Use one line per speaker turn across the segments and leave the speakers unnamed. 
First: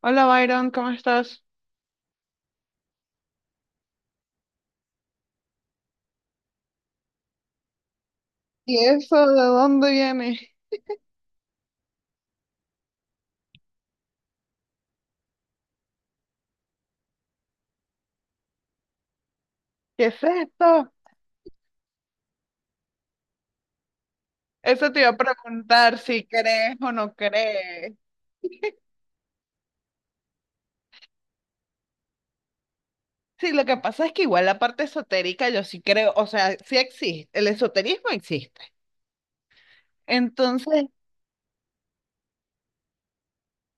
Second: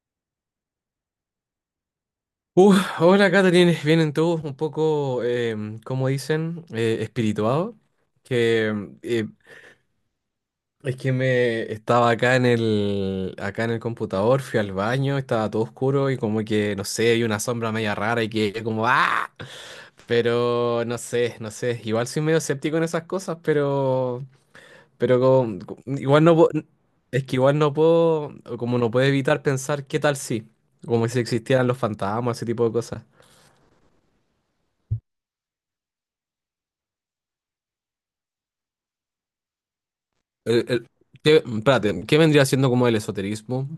Hola Byron, ¿cómo estás?
Uh, Hola, Catherine. Vienen todos un poco, como dicen, espirituados. Que
¿Y
em,
eso
eh,
de dónde viene?
es que me estaba acá en acá en el computador, fui al baño, estaba todo oscuro y como que, no sé, hay una sombra media rara y que como ¡ah!
¿Qué es
Pero
esto?
no sé, no sé. Igual soy medio escéptico en esas cosas,
Eso te iba a
pero como-
preguntar
igual
si
no puedo,
crees o no
es que igual no
crees.
puedo, como no puedo evitar pensar qué tal si, como si existieran los fantasmas, ese tipo de cosas.
Sí, lo que pasa es que igual la parte esotérica yo sí creo, o sea, sí existe, el esoterismo existe.
el-
Entonces,
el- Espérate, ¿qué vendría siendo como el esoterismo?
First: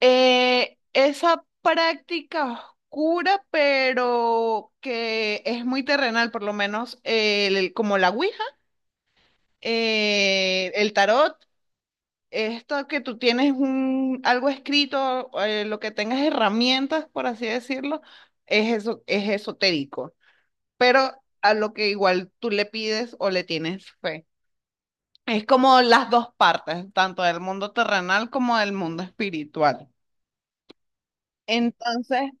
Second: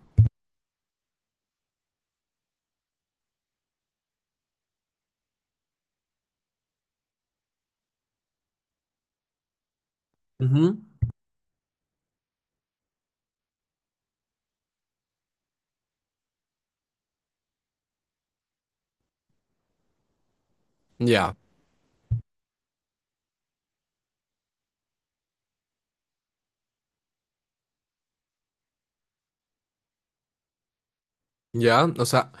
esa práctica oscura, pero que es muy terrenal, por lo menos como la Ouija,
Ujú.
el tarot. Esto que tú tienes un, algo escrito, lo que tengas herramientas, por así decirlo, es eso, es esotérico, pero
Ya,
a lo que igual tú le pides o le tienes fe. Es como las dos partes, tanto del mundo terrenal como del mundo espiritual.
ya, o
Entonces,
sea,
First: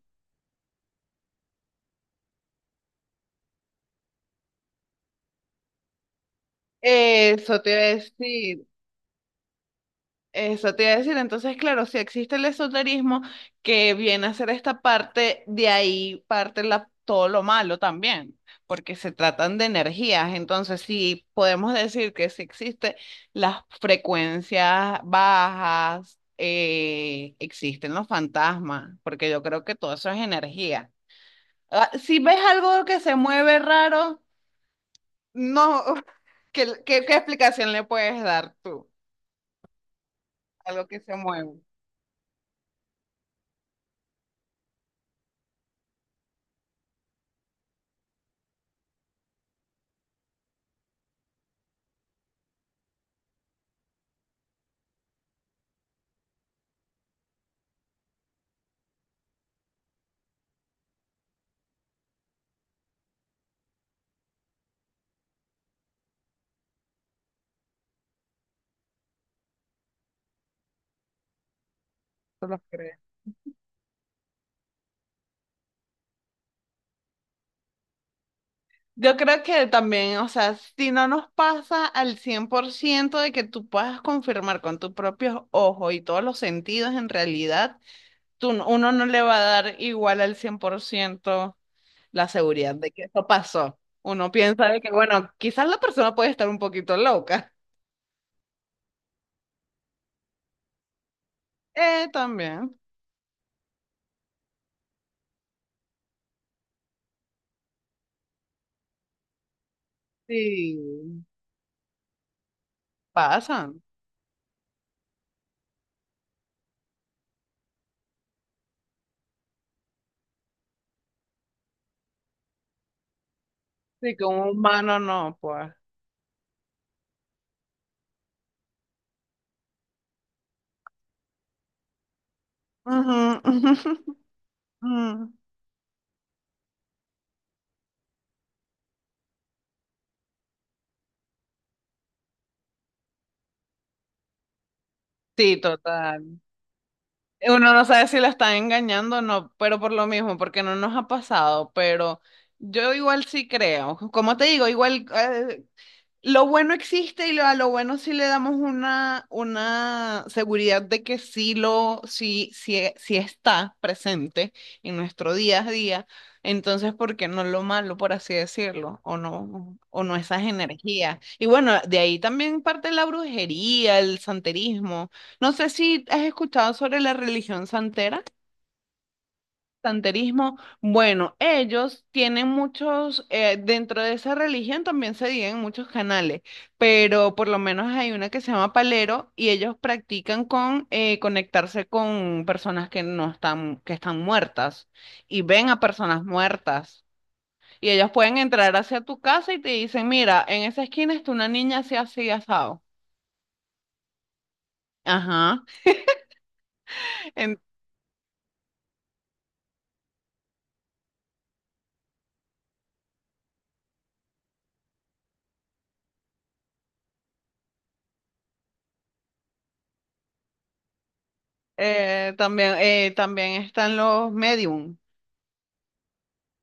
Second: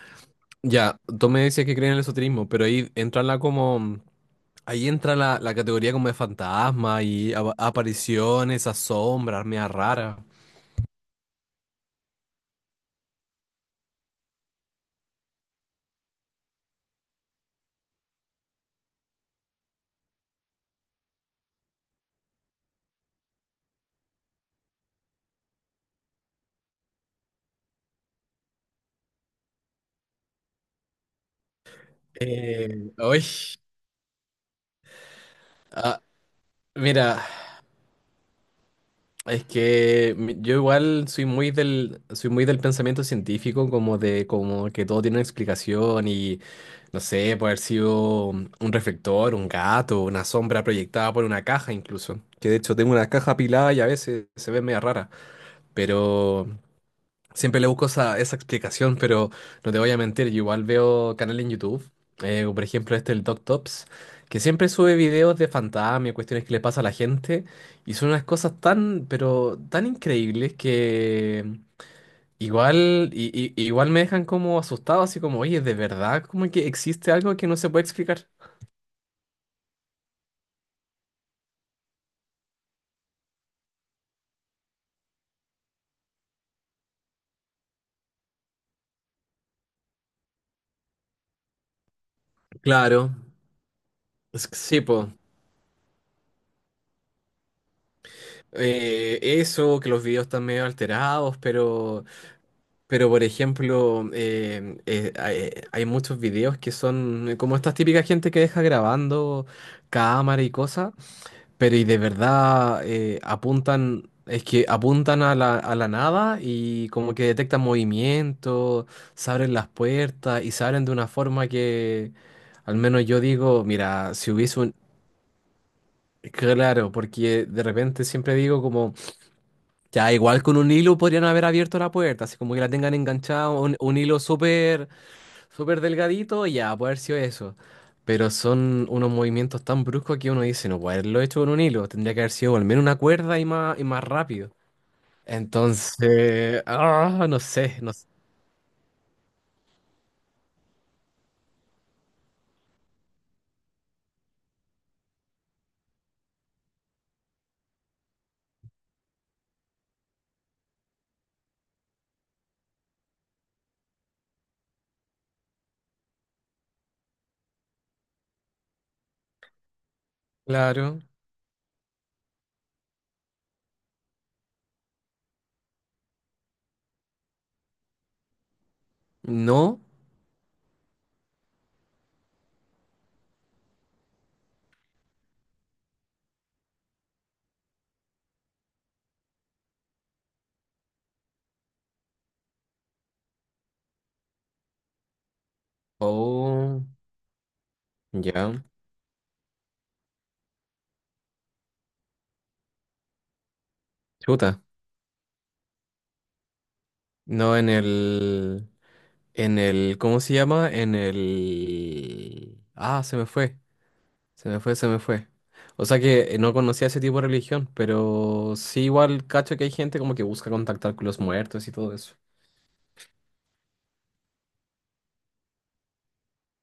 ya, tú me dices que creen en el esoterismo, pero ahí entra la categoría como de fantasma y
eso te iba a decir.
apariciones, a sombras, media rara.
Eso te iba a decir, entonces claro, si existe el esoterismo que viene a ser esta parte, de ahí todo lo malo también, porque se tratan de energías, entonces si podemos decir que si existe las frecuencias bajas, existen los fantasmas, porque yo creo que todo eso es energía. Ah, si ves algo que se
Uy,
mueve raro, no.
ah,
¿Qué, qué
mira.
explicación le puedes dar tú?
Es que yo
Algo que
igual
se
soy muy
mueve,
soy muy del pensamiento científico, como de como que todo tiene una explicación y no sé, puede haber sido un reflector, un gato, una sombra proyectada por una caja incluso. Que de hecho tengo una caja apilada y a veces se ve media rara. Pero siempre le busco esa explicación, pero no te voy a mentir, yo igual veo canales en YouTube, como por ejemplo este el Doc Tops, que siempre sube videos de fantasmas, y cuestiones que le pasa a la gente, y son unas cosas tan, pero tan increíbles que
¿tú lo crees?
igual me dejan como asustado, así como, oye, ¿de verdad como que existe algo que no se puede explicar?
Yo creo que también, o sea, si no nos pasa al 100% de que tú puedas confirmar con tus propios ojos y todos los sentidos, en realidad, tú, no- uno no le va a dar igual al 100% la seguridad de
Claro,
que eso pasó. Uno
es que
piensa
sí,
de que,
po.
bueno, quizás la persona puede estar un poquito loca.
Eso, que los videos están medio alterados. Pero...
También.
Pero, por ejemplo, hay muchos videos que son como estas típicas gente que deja grabando cámara y
Sí,
cosas, pero y de verdad
pasan.
es que apuntan a a la nada y como que detectan movimiento, se abren las puertas y se abren de una forma que al menos yo digo, mira,
Sí, que
si
un
hubiese un...
humano no, pues.
Claro, porque de repente siempre digo como... Ya, igual con un hilo podrían haber abierto la puerta, así como que la tengan
Ujú,
enganchada, un hilo súper
ujú.
súper delgadito, ya, puede haber sido eso. Pero son unos movimientos tan bruscos que uno dice, no puede haberlo hecho con un hilo, tendría que haber sido al menos una cuerda y más rápido.
Sí, total.
Entonces, no
Uno
sé,
no
no sé.
sabe si la están engañando o no, pero por lo mismo, porque no nos ha pasado, pero yo igual sí creo. Como te digo, igual lo bueno existe y a lo bueno sí le damos una seguridad de que sí lo, sí, sí, sí está presente en nuestro día a día. Entonces, ¿por qué no lo malo, por así decirlo? O no esas
Claro,
energías. Y bueno, de ahí también parte la brujería, el santerismo. No sé si has escuchado sobre la religión santera.
no.
Santerismo, bueno, ellos tienen muchos, dentro de esa religión también se dividen muchos canales, pero por lo menos hay una que se llama Palero y ellos practican con conectarse con personas que no están, que están muertas y ven a personas
Oh,
muertas y ellos pueden
ya.
entrar hacia tu casa y te dicen, mira, en esa esquina está una niña así, así, asado.
Chuta.
Ajá.
No
En-
en el, ¿cómo se llama? En el, se me fue. Se me fue, se me fue. O sea que no conocía ese tipo de religión, pero sí igual cacho que hay gente como que busca contactar con los muertos y todo eso.
también, también están los medium,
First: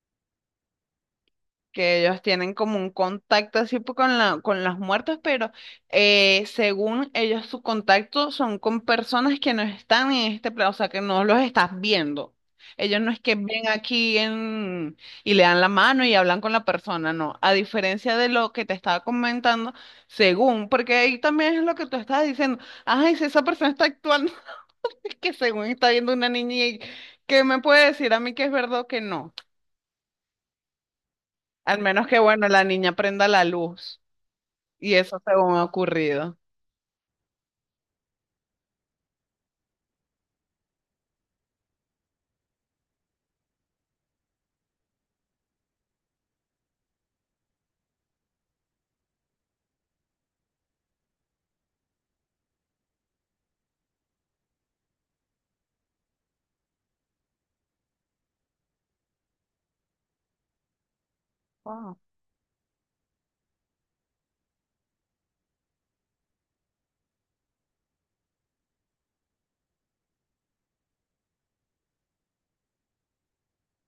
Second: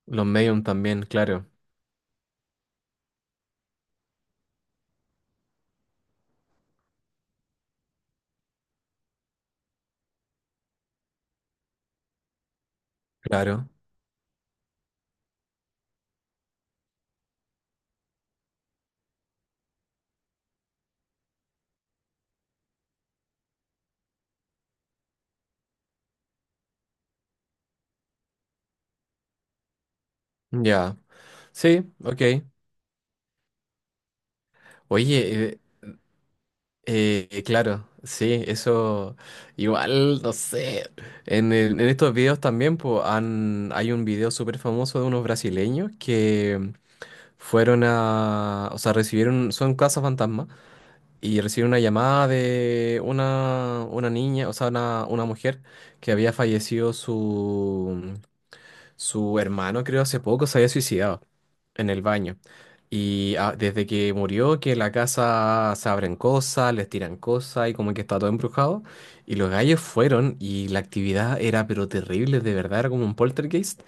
Los medium también, claro.
que ellos tienen como un contacto con la, con los muertos, pero según ellos su contacto son con personas que no están en este plano, o sea, que no los estás viendo. Ellos no es que ven
Claro.
aquí en, y le dan la mano y hablan con la persona, no. A diferencia de lo que te estaba comentando, según, porque ahí también es lo que tú estabas diciendo, ay, si esa persona está actuando, es que según está viendo una niña y que me puede decir a mí que es verdad o que no.
Ya.
Al
Sí,
menos que,
ok.
bueno, la niña prenda la luz. Y eso
Oye,
según ha ocurrido.
claro, sí, eso igual, no sé. En estos videos también po, hay un video súper famoso de unos brasileños que fueron a, o sea, recibieron, son casas fantasma y recibí una llamada de una niña, o sea, una mujer que había fallecido su hermano, creo, hace poco se había suicidado en
Wow,
el baño. Y desde que murió, que la casa se abren cosas, les tiran cosas y como que está todo embrujado. Y los gallos fueron y la actividad era pero terrible, de verdad, era como un poltergeist,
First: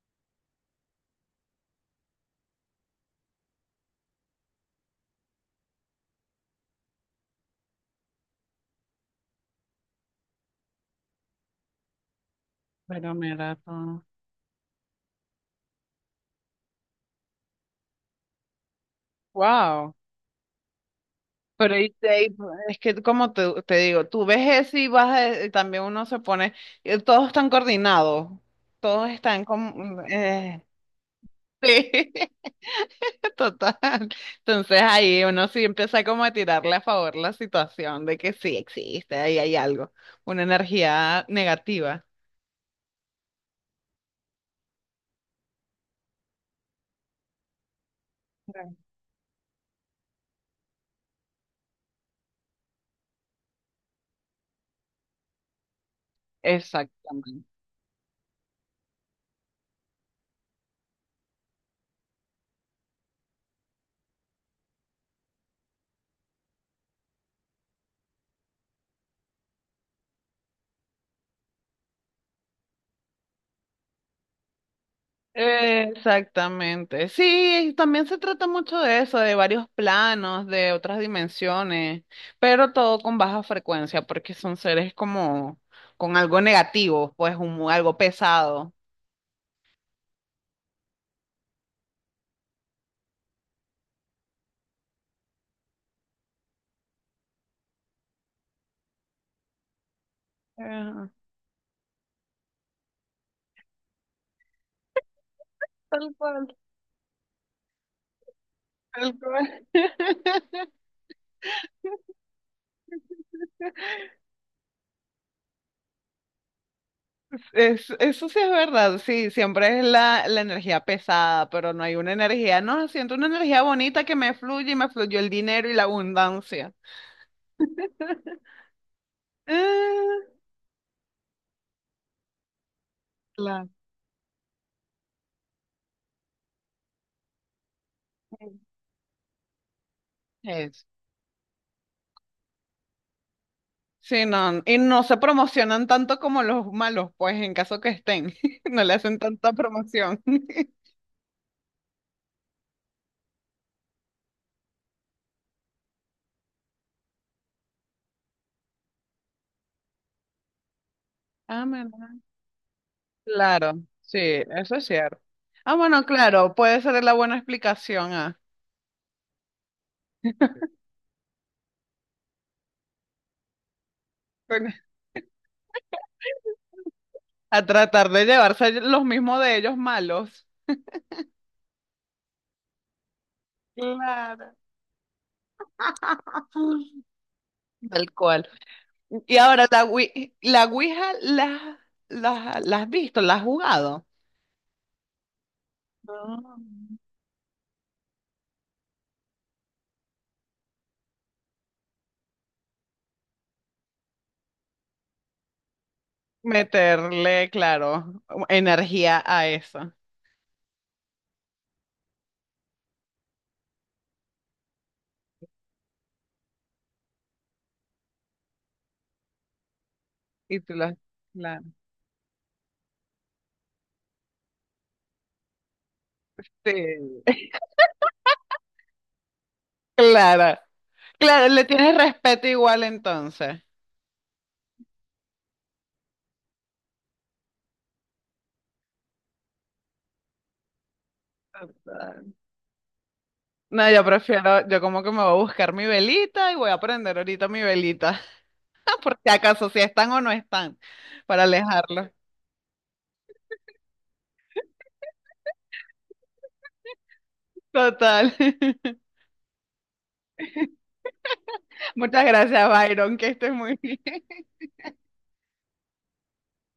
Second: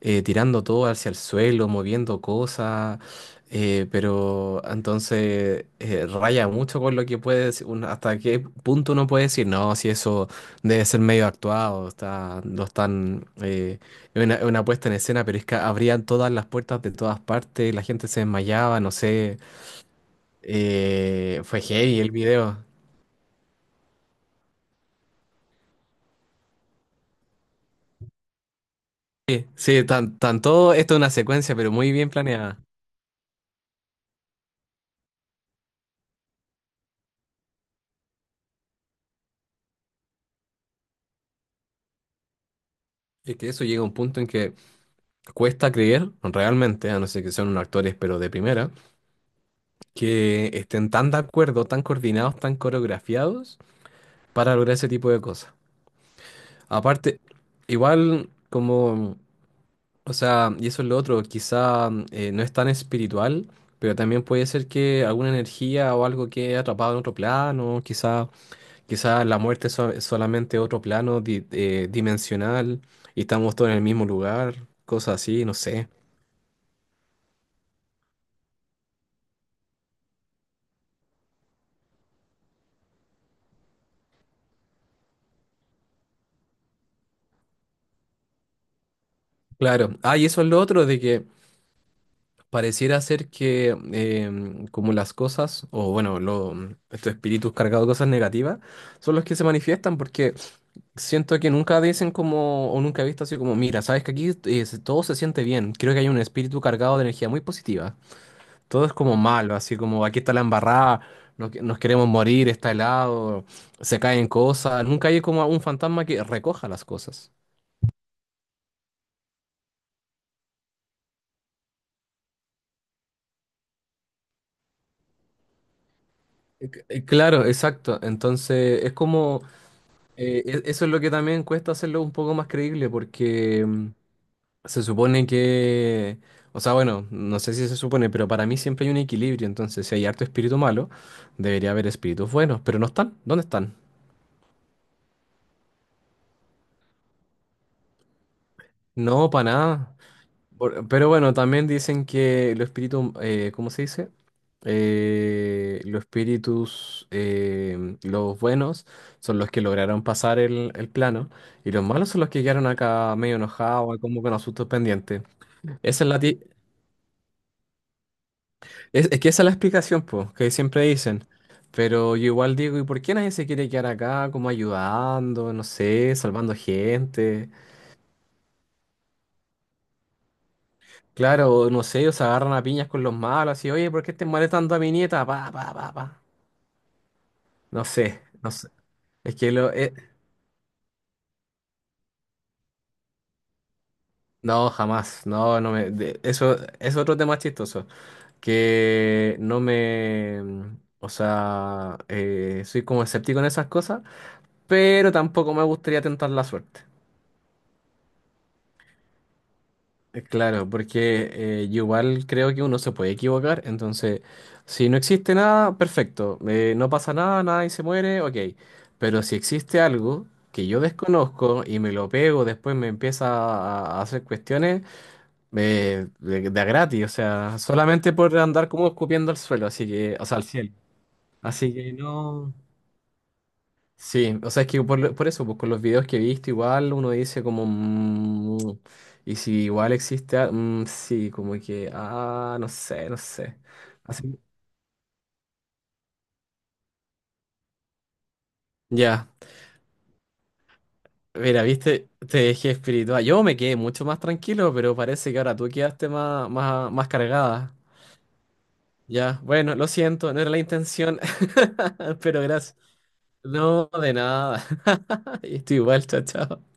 tirando todo hacia el suelo, moviendo cosas. Pero entonces raya mucho con lo que puede decir, hasta qué punto uno puede decir, no, si eso debe ser medio actuado, está, lo
pero
están
mira todo.
es una puesta en escena, pero es que abrían todas las puertas de todas partes, la gente se desmayaba, no sé.
Wow.
Fue
Pero y
heavy el
te- y
video.
es que como te digo, tú ves eso y y también uno se pone, todos están coordinados, todos están
Sí, sí,
como,
tan todo esto es una secuencia, pero muy bien
sí,
planeada.
total. Entonces ahí uno sí empieza como a tirarle a favor la situación de que sí existe, ahí hay algo, una energía negativa.
Es que eso llega a un punto en que cuesta creer, realmente, a no ser que sean unos actores, pero de primera,
Claro.
que estén tan de acuerdo, tan coordinados, tan coreografiados para lograr ese tipo de cosas. Aparte,
Exactamente.
igual como o sea, y eso es lo otro, quizá no es tan espiritual, pero también puede ser que alguna energía o algo quede atrapado en otro plano, quizá, quizá la muerte es so- es solamente otro plano dimensional y estamos todos en el mismo lugar, cosas así, no sé.
Exactamente. Sí, y también se trata mucho de eso, de varios planos, de otras dimensiones, pero todo con baja frecuencia, porque son seres como con algo negativo, pues algo pesado.
Claro, y eso es lo otro, de que pareciera ser que como las cosas, o bueno, estos espíritus cargados de cosas negativas, son los que se manifiestan porque...
Ajá,
Siento que nunca dicen como, o nunca he visto así como, mira, sabes que aquí todo se siente bien. Creo que hay
tal
un
cual,
espíritu cargado de energía muy positiva. Todo es
tal
como malo,
cual.
así como aquí está la embarrada, nos queremos morir, está helado, se caen cosas. Nunca hay como un fantasma que recoja las cosas.
Eso sí es verdad, sí, siempre es la, la energía pesada, pero no hay una energía, no, siento una energía bonita que me fluye y me fluyó el dinero y la abundancia.
Claro, exacto. Entonces, es como,
Ah,
eso es lo que también cuesta hacerlo un poco más creíble, porque
claro.
se supone que, o sea, bueno, no sé si se supone, pero para mí siempre hay un equilibrio, entonces si hay harto espíritu
Es-
malo, debería haber espíritus buenos, pero no están, ¿dónde están?
sí, no, y no se promocionan tanto como los malos, pues en caso que estén, no le hacen
No, para
tanta
nada.
promoción.
Pero bueno, también dicen que los espíritus, ¿cómo se dice? Los espíritus, los buenos son los que lograron pasar el plano
Ah,
y los malos
bueno.
son los que quedaron acá medio
Claro,
enojados,
sí,
como con asuntos
eso es cierto.
pendientes.
Ah,
Esa
bueno,
es la, ti-
claro, puede ser la buena explicación a,
Es que esa es la explicación, pues, que siempre dicen. Pero yo igual digo, ¿y por qué nadie se quiere quedar acá como
bueno,
ayudando, no sé, salvando gente?
a tratar de llevarse los mismos de ellos malos.
Claro, no sé, ellos se agarran a piñas con los malos y, oye, ¿por qué estás
Claro.
molestando a mi nieta? Pa, pa, pa, pa. No
Tal
sé,
cual.
no sé. Es
Y
que
ahora,
lo... eh,
La Ouija, ¿la, la, la has visto? ¿La has jugado?
no, jamás. No, no me...
No.
Eso es otro tema chistoso. Que no me... O sea, soy como escéptico en esas cosas, pero tampoco me gustaría tentar la suerte.
Meterle, claro, energía a eso.
Claro, porque yo igual creo que uno se puede equivocar, entonces si no existe nada, perfecto, no pasa nada, nadie se muere, ok, pero si existe algo
Y
que
tú
yo
lo, claro,
desconozco y me lo pego, después me empieza a hacer cuestiones de a
sí,
gratis, o sea, solamente por andar como escupiendo al suelo, así que, o sea, al
claro,
cielo,
claro, le
así que
tienes respeto
no.
igual entonces.
Sí, o sea, es que por eso, pues con los videos que he visto, igual uno dice como, "Mm, y si igual existe, sí, como que, no sé, no sé."
No, yo
Así,
prefiero, yo como que me voy a buscar mi velita y voy a prender ahorita mi velita, por
ya,
si acaso, si están o no están, para
mira, viste,
alejarlos.
te dejé espiritual. Yo me quedé mucho más tranquilo, pero parece que ahora tú quedaste más, más, más cargada.
Total.
Ya, bueno, lo siento, no era la intención,
Muchas
pero
gracias,
gracias.
Byron, que estés muy
No, de
bien.
nada. Estoy igual, chao, chao.